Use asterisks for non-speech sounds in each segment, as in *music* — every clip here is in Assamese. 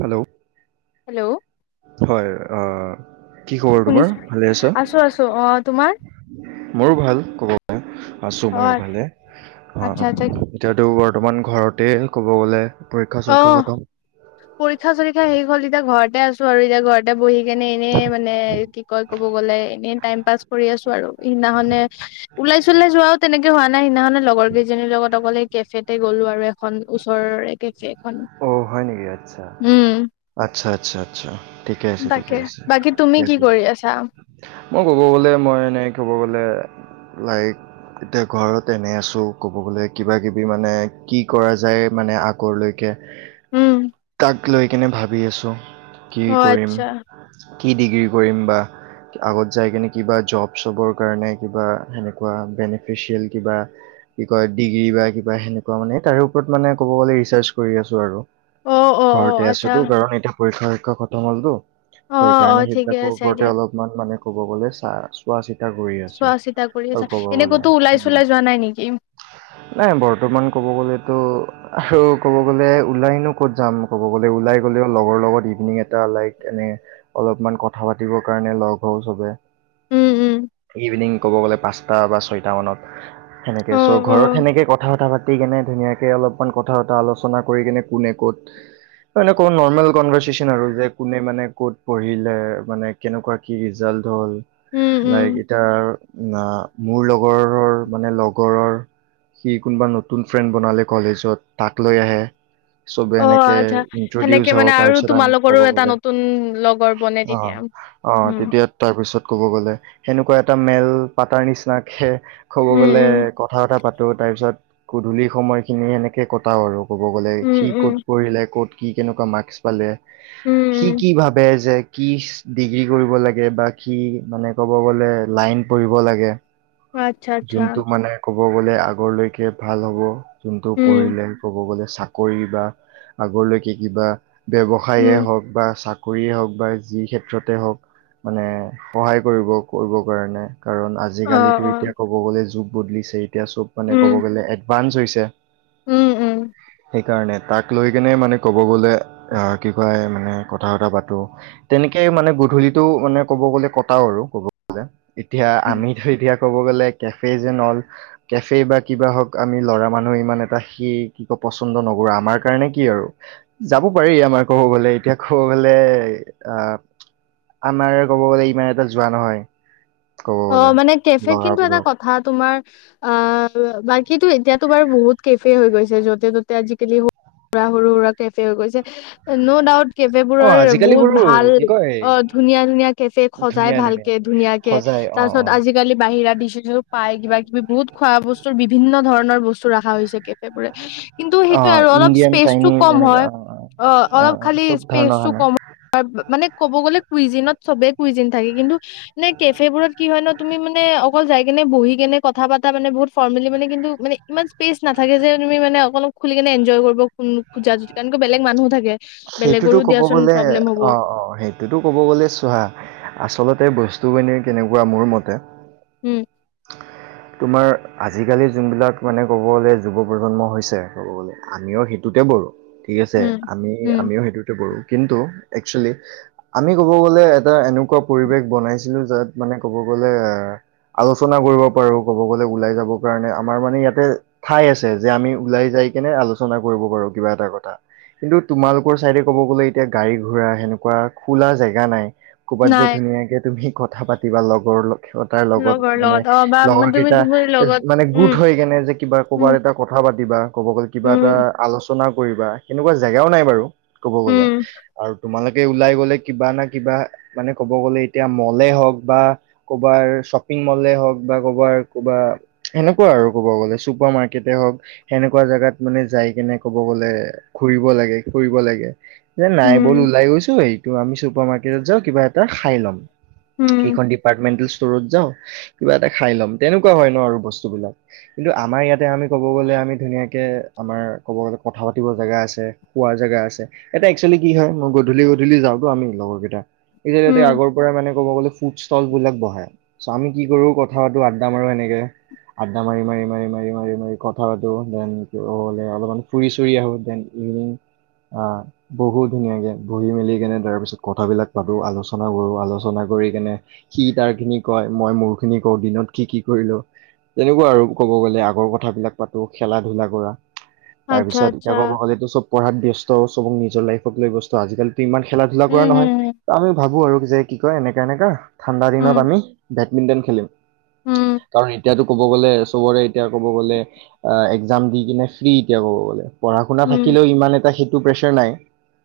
Hello hello? হয় অ কি খবৰ তোমাৰ? শুনিছো ভালে আছা? আছো আছো অ তোমাৰ মোৰো ভাল৷ কবলৈ আছো অ ময়ো ভালে৷অ আচ্ছা আচ্ছা এতিয়াতো আৰু *unintelligible* ঘৰতে ক'ব গ'লে। পৰীক্ষা চৰীক্ষা অ', খতম পৰীক্ষা চৰীক্ষা শেষ হল এতিয়া ঘৰত তে আছো আৰু এতিয়া ঘৰতে বহি কেনে এনেই মানে কি কয় কব গ'লে এনে টাইম পাছ কৰি আছো আৰু সেইদিনাখনে ওলাই চলাই যোৱাও তেনেকে হোৱা নাই সেইদিনাখনে লগৰ কেইজনীৰ লগত অকলে কেফেতে গ'লো আৰু এখন ওচৰৰে একে অ হয় নেকি আচ্ছা উম আচ্ছা আচ্ছা আচ্ছা ঠিকে আছে ঠিকে তাকে আছে বাকী তুমি কিয়া কি কিয়া কৰি আছা মই ক'ব গ'লে মই এনেই ক'ব গ'লে লাইক এতিয়া ঘৰত এনে আছোঁ ক'ব গ'লে কিব কিবি মানে কি কৰা যায় মানে আগলৈক উম কাক লৈ কিনে ভাবি আছোঁ কি অ কৰিম আচ্ছা কি ডিগ্ৰী কৰিম বা আগত যাই কিনে কিবা জব চবৰ কাৰণে কিবা সেনেকুৱা বেনিফিচিয়েল কিবা কি কয় ডিগ্ৰী বা কিবা সেনেকুৱা মানে তাৰে ওপৰত মানে ক'ব গ'লে ৰিচাৰ্চ কৰি আছো আৰু অ অ অ ঘৰতে আচ্ছা আছোতো কাৰণ এতিয়া পৰীক্ষাৰ কা খতম হলটো অ অ সেইকাৰণে ঠিকে সেইবিলাকৰ আছে ওপৰতে দিয়া অলপমান মানে ক'ব গলে, চা চোৱা চিত *unintelligible* কৰি আছো চোৱা চিতা কৰি আৰু আছা কব এনে গলে। ক'তো ওলাই চোলাই যোৱা নাই নেকি নাই বৰ্তমান কব গলেতো *unintelligible* ক'ব গ'লে ওলাইনো ক'ত যাম ক'ব গলে, ওলাই গ'লেও লগৰ লগত ইভিনিং এটা লাইক এনে, অলপমান কথা পাতিবৰ কাৰণে লগ হও চবে। উম, উম, ইভিনিং ক'ব গ'লে পাঁচটা বা ছয়টা মানত সেনেকে অ', চ', ঘৰত অ', সেনেকে কথা চথা পাতি কেনে, ধুনীয়াকে অলপমান কথা বতা অলপ এনে কোনে ক'ত, *unintelligible* মানে নৰ্মেল কণভাৰ্চেচন আৰু যে কোনে মানে কত পঢ়িলে, মানে কেনেকুৱা কি ৰিজাল্ট হল, উম, উম, লাইক ইটাৰ ন মোৰ লগৰৰ মানে লগৰৰ, সি কোনোবা নতুন ফ্ৰেণ্ড বনালে কলেজত তাক লৈ আহে চবে অ', এনেক আচ্ছা। জুদিঅ' সেনেকে যাব, মানে আৰু তাৰপিছত আমি তোমালোকৰো ক'ব এটা গ'লে, নতুন লগৰ বনে অ', তেতিয়া। অ', উম, তেতিয়া তাৰপিছত ক'ব গ'লে সেনেকুৱা এটা মেল পাতাৰ নিচিনাকে ক'ব উম, গ'লে উম, কথা-চথা পাতি ত তাৰপিছত গধূলি সময়খিনি সনেকে ক পটাও আৰু। ক'ব গ'লে উম, সি উম, ক'ত পৰিলে, ক'ত কি কেনেকুৱা মাৰ্কচ পালে? উম, সি কি উম, ভাবে? যে কি ডিগ্ৰী কৰিব লাগে? বা কি মানে ক'ব গ'লে লাইন পঢ়িব লাগে অ', আচ্ছা, আচ্ছা। যোনটো মানে ক'ব গ'লে আগলৈকে ভাল হ'ব যোনটো উম, পঢ়িলে ক'ব গ'লে চাকৰি বা আগলৈকে কিবা উম, ব্যৱসায়েই হওক বা চাক কৰিয়েই হওক বা, যি ক্ষেত্ৰতে হওক মানে সহায় কৰিব কৰিবৰ কাৰণে কাৰণ অ', আজিকালিতো অ', এতিয়া ক'ব গ'লে যুগ *unintelligible* এতিয়া চব মানে উম, ক'ব গ'লে, এডভান্স হৈছে। *unintelligible* উম উম সেইকাৰণে তাক লৈ কেনে মানে ক'ব গ'লে আহ কি কয় মানে কথা বত পাতো তেনেকে মানে গধূলিটো মানে ক'ব গলে কটাও আৰু ক'ব গলে এতিয়া উম। আমি থৈতিয়া, ক'ব গ'লে কেফে যেন অল কেফে বা কিবা হওক আমি ল'ৰা মানুহ ইমান এটা শিক কি ক পচন্দ নকৰৰা আমাৰ কাৰণে কি আৰু যাব পাৰি আমাৰ কব গলে এতিয়া ক'ব গলে আহ আমাৰ কব গলে ইমান এটা যোৱা নহয় ক'ব অ' গ'লে মানে কেফেত কিন্তু এটা ল'ৰাবোৰক কথা তোমাৰ অ বাকীতো এতিয়াতো বাৰু বহুত কেফে হৈ গৈছে য'তে ত'তে আজিকালিৰু সুৰা সৰু সুৰা কেফে হৈ গৈছে ন' ডাউট কেফে অ বোৰৰ আজিকালি বহুত বোৰো ভাল কি কয় অ' ধুনীয়া ধুনীয়া কেফে সজাই ধুনীয়া ধুনীয়া ভালকে ধুনীয়াকে সজাই অ অ আজিকালি বাহিৰাত দিছ পাই কিবা কিবি বহুত খোৱা বস্তুৰ বিভিন্ন ধৰণৰ বস্তু ৰখা হৈছেগে কিন্তু অ সেইটোয়ে আৰু অলপ ইণ্ডিয়ান স্পেচটো চাইনিজ কম এনেকা হয় অ অ' অলপ খালি চব ধৰণৰ স্পেচটো খানা কম হয় মানে ক'ব গলে কুইজিনত চবে কুইজিন থাকে কিন্তু, ন কেফেবোৰত তুমি মানে অকল যাই কেনে বহি কেনে কথা পাতা মানে বহুত ফৰ্মেলি মানে কিন্তু মানে ইমান স্পেচ নাথাকে যে তুমি মানে অলপ খুলি কেনে এনজয় কৰিব খোজা য কাৰে বেলেগ মানুহো থাকে সেইটোতো বেলেগৰো কব দিয়াচোন গলে প্ৰব্লেম হ'ব অ' অ' সেইটোতো কব গলে চোৱা আচলতে বস্তুখিনি কেনেকুৱা মোৰ মতে, উম। তোমাৰ আজিকালি যোনবিলাক মানে কব গলে যুৱ প্ৰজন্ম হৈছে কব গলে আমিও সেইটোতে ঠিক আছে উম, আমি উম, আমিও সেইটোতে কিন্তু একচুৱেলি আমি ক'ব গ'লে এটা এনেকুৱা পৰিৱেশ বনাইছিলোঁ যাত মানে ক'ব গ'লে আলোচনা কৰিব। ৰ ক'ব গ'লে ওলাই যাবৰ কাৰণে আমাৰ মানে ইয়াতে ঠাই আছে যে আমি ওলাই যাই কেনে আলোচনা কৰিব পাৰো কিবা এটা কথা কিন্তু তোমালোকৰ চাইডে ক'ব গ'লে এতিয়া গাড়ী ঘোৰা সেনেকুৱা খোলা জেগা নাই ক'ৰবাত যে নাই ধুনীয়াকে তুমি কথা পাতিবা লগৰ লগ ক্ষতাৰ লগত লগৰ মানে, অ' বা লগৰ তুমি কেইটা তোমাৰ লগত মানে গোট উম, হয় কেনে যে কিবা উম, কৰ'বাত এটা কথা পা প্ৰতিতিবা ক'ব গ'লে কিবা এটা উম, আলোচনা, ৰচনা কৰিবা সেনেকুৱা জেগাও নাই বাৰু ক'ব গ'লে উম, আৰু তোমালোকে, ওলাই গ'লে কিবা না কিবা মানে ক'ব গ'লে এতিয়া মলে হওক বা ক'বাৰ শ্বপিং মলে হওঁক বা ক'বাৰ ক'বা সেনেকুৱা আৰু ক'ব গলে চুপাৰ মাৰ্কেটে হওক সেনেকুৱা জাগাত মানে যাই কেনে ক'ব গ'লে ঘুৰিব লাগে ফুৰিব লাগে। যে নাই বল উম, ওলাই গৈছো এইটো আমি চুপাৰ মাৰ্কটতাও কিবা এ খাই ল'ম উম, এইখন ডিপাৰ্টমেণ্ট, চোৰৰত যাওঁ কিবা এটা খাই ল'ম তেনেকুৱা হয় ন আৰু বস্তুবিলাক কিন্তু আমাৰ ইয়াতে আমি কব গলে আমি ধুনীয়াকে আমাৰ কব গলে কথা পাতিব জেগা আছে খোৱাৰ জেগা আছে এতিয়া এক্চুৱেলি কি হয় মই গধূলি গধূলি যাওঁতো আমি লগৰ কেইটা এতিয়া যাতে উম, আগৰ পৰাই মানে ক'ব গ'লে ফুড ষ্টল বিলাক বঢ়ায় চাওমিন কি কৰোঁ কথা পাতো আড্ডা মাৰোঁ এনেকৈ আড্ডা মাৰি মাৰি মাৰি মাৰি মাৰি মাৰি কথা পাতো দেন ক ক'লে অলপমান ফুৰি চুৰি আহোঁ দেন ইভিনিং বহুত ধুনীয়াকৈ বহি মেলি কেনে তাৰপিছত কথাবিলাক পাতোঁ আলোচনা কৰোঁ আলোচনা কৰি কেনে সি তাৰখিনি কয় মই মোৰ খিনি কওঁ দিনত কি কি কৰিলো তেনেকুৱা আৰু ক'ব গলে আগৰ কথা বিলাক পাতো খেলা ধূলা কৰা তাৰ আচ্ছা, পিছত এতিয়া আচ্ছা, ক'ব গলেতো চব পঢ়াত ব্যস্ত চবক নিজৰ লাইফক লৈ ব্যস্ত আজিকালি ইমান খেলা ধূলা কৰা নহয় উম, ত আমি ভাবো আৰু যে কি কয় এনেকা-এনেকা ঠাণ্ডা দিনত উম, আমি বেডমিণ্টন খেলিম উম, কাৰণ এতিয়াতো ক'ব গ'লে চবৰে এতিয়া ক'ব গ'লে এক্সাম দি কিনে ফ্ৰী এতিয়া ক'ব গ'লে পঢ়া শুনা উম, থাকিলেও ইমান এটা সি তোৰ প্ৰেছাৰ নাই।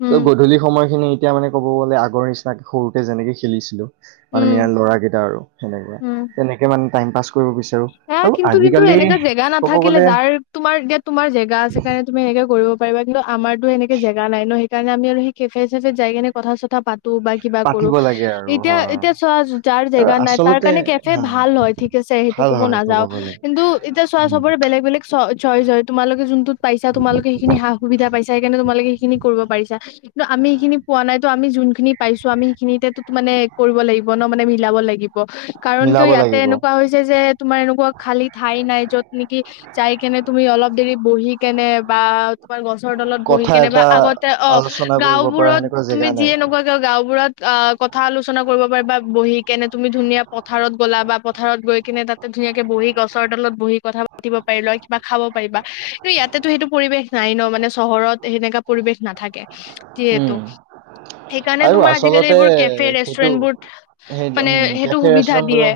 উম, চ' উম, গধূলি সময়খিনি এতিয়া মানে ক'ব গ'লে আগ নিচিনাকে সৰুতে যেনেকে খেলিছিলোঁ মানে ইয়াৰ উম, ল'ৰাকেইটা আৰু *unintelligible* তেনেকে মানে টাইম পাছ কৰিব বিচাৰো এয়া আৰু কিন্তু-কিন্তু আজিকালি এনেকুৱা জেগা ক'ব নাথাকিলে, গ'লে যাৰ তোমাৰ যে তোমাৰ জেগা আছে কাৰণে তুমি এনেকে কৰিব পাৰিবা কিন্তু আমাৰটো এনেকা জেগ নাই ন' সেই কাৰণে আমি সেই কেফে চেফে যাই কেনে কথা চথা পাত ত' বা কিবা কৰোঁ পাতিব লাগে আৰু হা এতিয়া-এতিয়া চোৱা যাৰ আৰু জেগা নাই তাৰ আচলতে কাৰণে কেফে হা ভাল হয়, ঠিক আছে সেই টো ভাল ক'ব হয় নাযাও, গ'লে কিন্তু এতিয়া চোৱা উম চবৰে বেলেগ-বেলেগ চ চইজ হয়। তোমালোকে যোনটো পাইছা তোমালোকে সেইখিনি সা সুবিধা পাইছা সেইকাৰণে তোমালোকে সেইখিনি কৰিব পাৰিছা, কিন্তু আমি সেইখিনি পোৱা নাই তো আমি যোন খিনি পাইছো, আমি সেইখিনিতেো মানে কৰিব লাগিব ন মানে মিলাব লাগি ব, কাৰণ কিয় মিলাব ইয়াতে লাগিব এনেকুৱা হৈছে যে তোমাৰ এনেকুৱা খালী ঠাই নাই যত নেকি যাই কেনে তুমি অলপ দেৰি বহি কেনে বা তোমাৰ গছৰ তলত বহি কথা কেনে বা এটা আগতে অ আলোচনা কৰিব পৰা গাওবোৰত সেনেকুৱা তুমি জেগা যি নাই এনেকুৱ কিয় গাওবোৰত অ কথা আলোচনা কৰিব পাৰি বা বহি কে এনে তুমি ধুনীয়া পথাৰত গ'লা বা পথাৰত গৈ কিনে তাত ধুনীয়াকে বহি গছৰডালত বহি কথা পাতিব পাৰি লয় বা খাব পাৰিবা কিন্তু ইয়াতেতো সেইটো পৰিবেশ নাই ন মানে চহৰত সেনেকা পৰিবেশ নাথাকে। যিহেতু, উম সেইকাৰণে আৰু তোমাৰ আজিকালি আচলতে এইবোৰ কেফে সেইটো ৰেষ্টুৰেন্ট বত সেই মানে উম সেইটো কেফে সুবিধা দিয়ে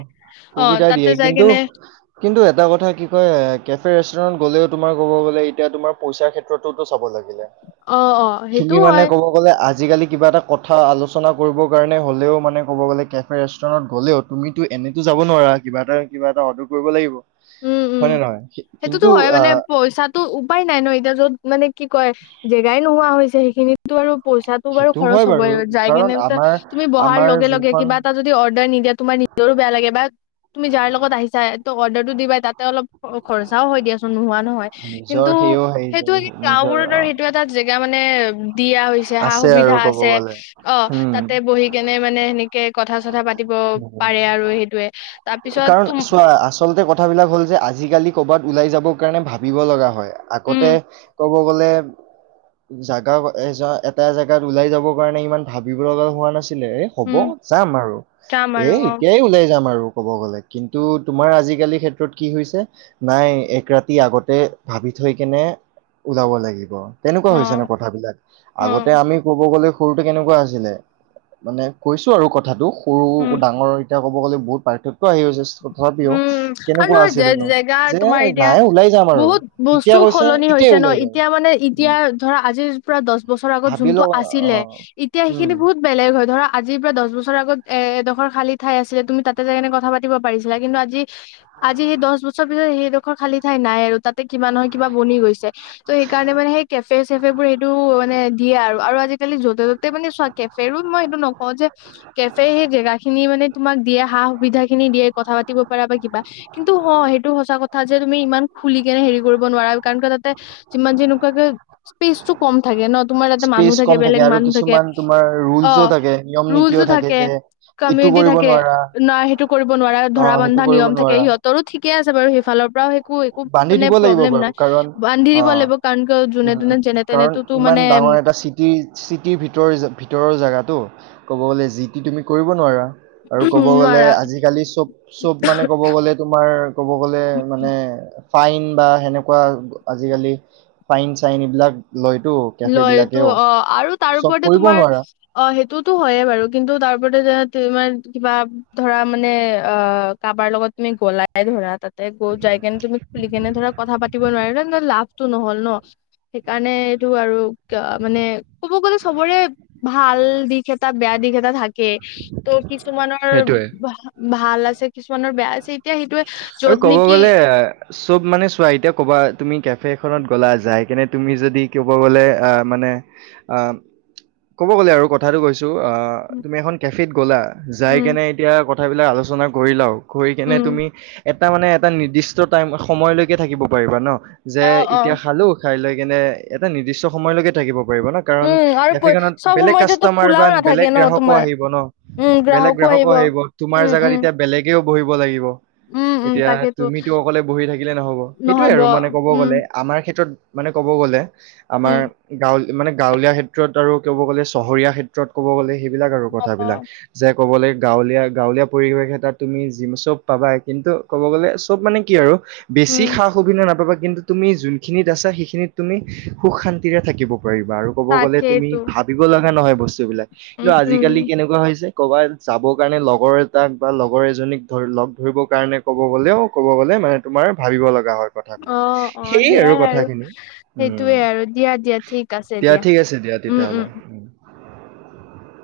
অ তাত কিন্তু-কিন্তু এটা কথা কি কয়, কেফে ৰেষ্টুৰ গ'লেও তোমাৰ ক'ব গ'লে, এতিয়া তোমাৰ পইচাৰ ক্ষেত্ৰতোটো চাব লাগ অ', অ', হেত *unintelligible* মানে ক'ব গ'লে আজ আজিকালি কিবা এটা কথা আলোচনা কৰিবৰ কাৰণে হলেও মানে ক'ব গ'লে, কেফে ৰেষ্টুৰেণ্টত গ'লেওঁ তুমিতো এনেতো যাব নোৱাৰা, কিবা এটা কিবা এটা অৰ্ডাৰ কৰিব লাগিব, উম হয় উম নে নহয়? সে- সেইটোতো কিন্তু হয় মানে, আহ পইচাটো উপায় নাই ন' এতিয়া য'ত মানে কি কয়, জেগাই নোহোৱা হৈছে হি খিনিতো আৰু পইচাটো বাৰু সেইটো খৰচ হয় বাৰু হবই, যায় কাৰণ কেনে, *unintelligible* আমাৰ তুমি বহাৰ আমাৰ লগে লগে যোনখন কিবা এটা যদি অৰ্ডাৰ নিদিয়া তোমাৰ নিজৰো বেয়া লাগে বা তুমি যাৰ লগত আহিছা, ত', অৰ্ডাৰটো দিবাই তাতে অলপ খৰচাওঁ হয় দিয়াচোন নোহোৱা নহয়, নিজৰ কিন্তু সেও হেৰি সেইটো কি গাওঁ নিজৰ বোৰত অ আৰু সেইটো এটা জেগা মানে দিয়া হৈছে। সা আছে আৰু সুবিধা ক'ব আছে, গ'লে অ', তাতে উম, বহি কেনে মানে সেনে *unintelligible* কথা চথা পাতিব উম। পাৰে আৰু সেইটোয়ে, তাৰপিছত কাৰণ তম চোৱা আচলতে কথাবিলাক হ'ল যে আজিকালি কৰ'বাত ওলাই যাবৰ কাৰণে ভাবিব লগা হয়। উম আগতে ক'ব গ'লে, জাগা এ এটা জেগাত ওলাই যাবৰ কাৰণে ইমান ভাবিব লগা হোৱা নাছি *unintelligible* এ হ'ব উম যাম আৰু যাম এ, আৰু অ এতিয়াই ওলাই যাম আ আৰু ক'ব গ'লে, কিন্তু তোমাৰ আজিকালি ক্ষেত্ৰত কি হৈছে, নাই এক ৰাতি আগতে ভাবি থৈ কেনে ওলাব লাগিব। তেনেকুৱা অ হৈছে ন, কথাবিলাক অ আগতে আমি ক'ব গ'লে সৰুতে কেনেকুৱা আছিলে? মানে কৈছ চো, আৰু কথাটো। সৰুকো, উম ডাঙৰ এতিয়া ক'ব গ'লে বহুত পাৰ্থক্য আহি গৈছে তথাপিও উম, আৰু কেনেকুৱা নহয় আছিলে নো জে-জেগা যে তোমাৰ এতিয়া নাই ওলাই যাম আৰু বহুত এতিয়া বস্তু কৈছে সলনি এতিয়াই হৈছে ন? ওলাই যাম এতিয়া মানে এতিয়া উম ধৰা আজি প্ৰা, দচ বছৰ আগত ভাবি যোনটো লও অ আছিলে, এতিয়া উম সেইখিনি বহুত বেলেগ হয়, ধৰা আজিৰ পৰা দচ বছৰৰ আগত এ-এডখৰ খালী ঠাই আছিলে, তুমি তাতে যায় কেনে কথা পাতিব পাৰি *unintelligible* কিন্তু আজি আজি সেই দচ বছৰ পিছত সেই ডোখৰ খালী ঠাই নাই আৰু তাত তে, কিবা নহয় কিবা বনি গৈছে, ত' সেইকাৰণে মানে সেইকাৰণে কেফে চেফে বোৰ সেইটো মানে দিয়ে আৰু, আৰু আজি কালি য'তে ত'তে মানে চোৱা কেফ বেৰোদ মই এইটো নকওঁ যে, কেফে সেই জেগা খিনি মানে তোমাক দিয়ে সা সুবিধা খিনি দিয়ে। কথা পাতিব পাৰা বা কিবা, কিন্তু হ সেইটো সচা কথা যে তুমি ইমান খুলি কেনে হেৰি কৰিব নোৱাৰা, কাৰন কিয় তাতে যিমান যেনেকুৱাকে স্পেচটো কম থাকে ন। তোমাৰ তাতে মানুহ স্পেচ থাকে কম বেলেগ আৰু মানুহ থাকে, কিছুমান তোমাৰ ৰুলচো অ' থাকে নিয়ম নীতিও ৰুলছটো থাকে, যে ইটো কমিউনিটি কৰিব থাকে নোৱাৰা ন সেইটো কৰিব নোৱাৰা অ ধৰা সেইটো বান্ধা কৰিব নিয়ম থাকে নোৱাৰা সিহঁতৰো ঠিকে আছে বাৰু সেইফালৰ পৰাও একো একো বান্ধি মানে দিব লাগিব প্ৰব্লেম বাৰু নাই কাৰণ বান্ধি দিব অ লাগিব কাৰণ কিয় যোনে উম তোনে উম যেনে কাৰণ তেনেতোতো ইমান মানে ডাঙৰ এটা চিটিৰ চিটিৰ ভিতৰৰ ভিতৰৰ জেগাটো। ক'ব গ'লে যি টি তুমি কৰিব নোৱাৰা। আৰু ক'ব গ'লে নোৱাৰা আজিকালি চব চব মানে, ক'ব গ'লে তোমাৰ ক'ব গ'লে মানে ফাইন বা হেনেকুৱা আজিকালি, ফাইন চাইন এইবিলাক লয়তো। কেফে লয় তটো বিলাকেও অ' আৰু তাৰ চব ওপৰতে কৰিব তোমাৰ, নোৱাৰা অ' সেইটোতো হয়য়ে বাৰু কিন্তু তাৰ ওপৰতে যে তোমাৰ কিবা ধৰা মানে অ' কাৰবাৰ লগত তুমি গলাই ধৰা তাত ত গৈ যাই কিনে তুমি খুলি কেনে ধৰা কথা পাতি নোৱাৰিলা ন লাভ নহল ন, সেইকাৰণে টো আৰু ক মানে ক'ব গ'লে চবৰে, ভাল দিশ এটা বেয়া দিশ এটা থাকে। ত' কিছুমানৰ সেইটোয়ে ভাল আছে কিছুমানৰ বেয়া আ আৰু ক'ব গ'লে চব মানে চোৱা এতিয়া ক'বাত তুমি কেফেখনত গলা যায় কেনে তুমি যদি ক'ব গ'লে আহ মানে ক'ব গ'লে আৰু কথাটো কৈছোঁ। তু অ, উম তুমি এখন কেফে গ'লা যায় কেনে এতিয়া *inaudible* কথাবিলাক আলোচনা কৰিলাও। কৰি কেনে উম তুমি এটা মানে এটা নিৰ্দিষ্ট টাইম সময়লৈকে থাকিব পাৰিবা ন? যে অ অ এতিয়া খালোঁ খাইলৈ কেনে এটা নিৰ্দিষ্ট সময়লৈকে থাকিব। কৰিব ন কাৰণ উম আৰু প- কেফেখনত চব বেলেগ সময়তেতো কাষ্টমাৰ বা খোলাও নাথাকে বেলেগ ন গ্ৰাহকো তোমাৰ আহিব ন' বেলেগ গ্ৰাহকো আহিব তোমাৰ উম জোগাত উম এতিয়া বেলেগেও বহিব লাগিব। উম উম এতিয়া তাকেতো তুমিতো অকলে বহি থাকিলে নহ'ব সেইটোয়ে নহ'ব আৰু মানে ক'ব উম গ'লে আমাৰ ক্ষেত্ৰত মানে ক'ব গ'লে আমাৰ উম গাঁৱল মানে গাঁৱলীয়া *inaudible* ক্ষেত্ৰ আৰু ক'ব গ'লে চহৰীয়া ক্ষেত্ৰত ক'ব গ'লে সে বিলাক আৰু অ অ কথাবিলাক যে ক'বলে গাঁৱলীয়া গাঁৱলীয়া পৰিৱেশ এটা তুমি যি চব পাবা, কিন্তু ক'ব গ'লে চব মানে কি আৰু বেছি উম সা-সুবিধা নাপাবা। কিন্তু তুমি যোনখিনিত আছা, সেইখিনিত তুমি সুখ-শান্তিৰে থাকিব পাৰিবা আৰু ক'ব গ'লে তাকেইতো ভাবিব লগা নহয় বস্তু বিলাক উম কিন্তু উম আজিকালি কেনেকুৱা হয় ক'বাত যাবৰ কাৰণে লগৰ এটাক বা লগৰ এজনীকৰি লগ ধৰিবৰ কাৰণে ক'ব গ'লেও ক'ব গ'লে মানে তোমাৰ ভাবিব লগা হয়। অ কথাবিলাক। অ সেইয়ে সেইয়াই আৰু কথাখিনি উম, সেইটোৱে আৰু দিয়া দিয়া ঠিক আছে দিয়া। ঠিক আছে দিয়া তেতিয়াহলে উম।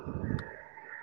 *unintelligible*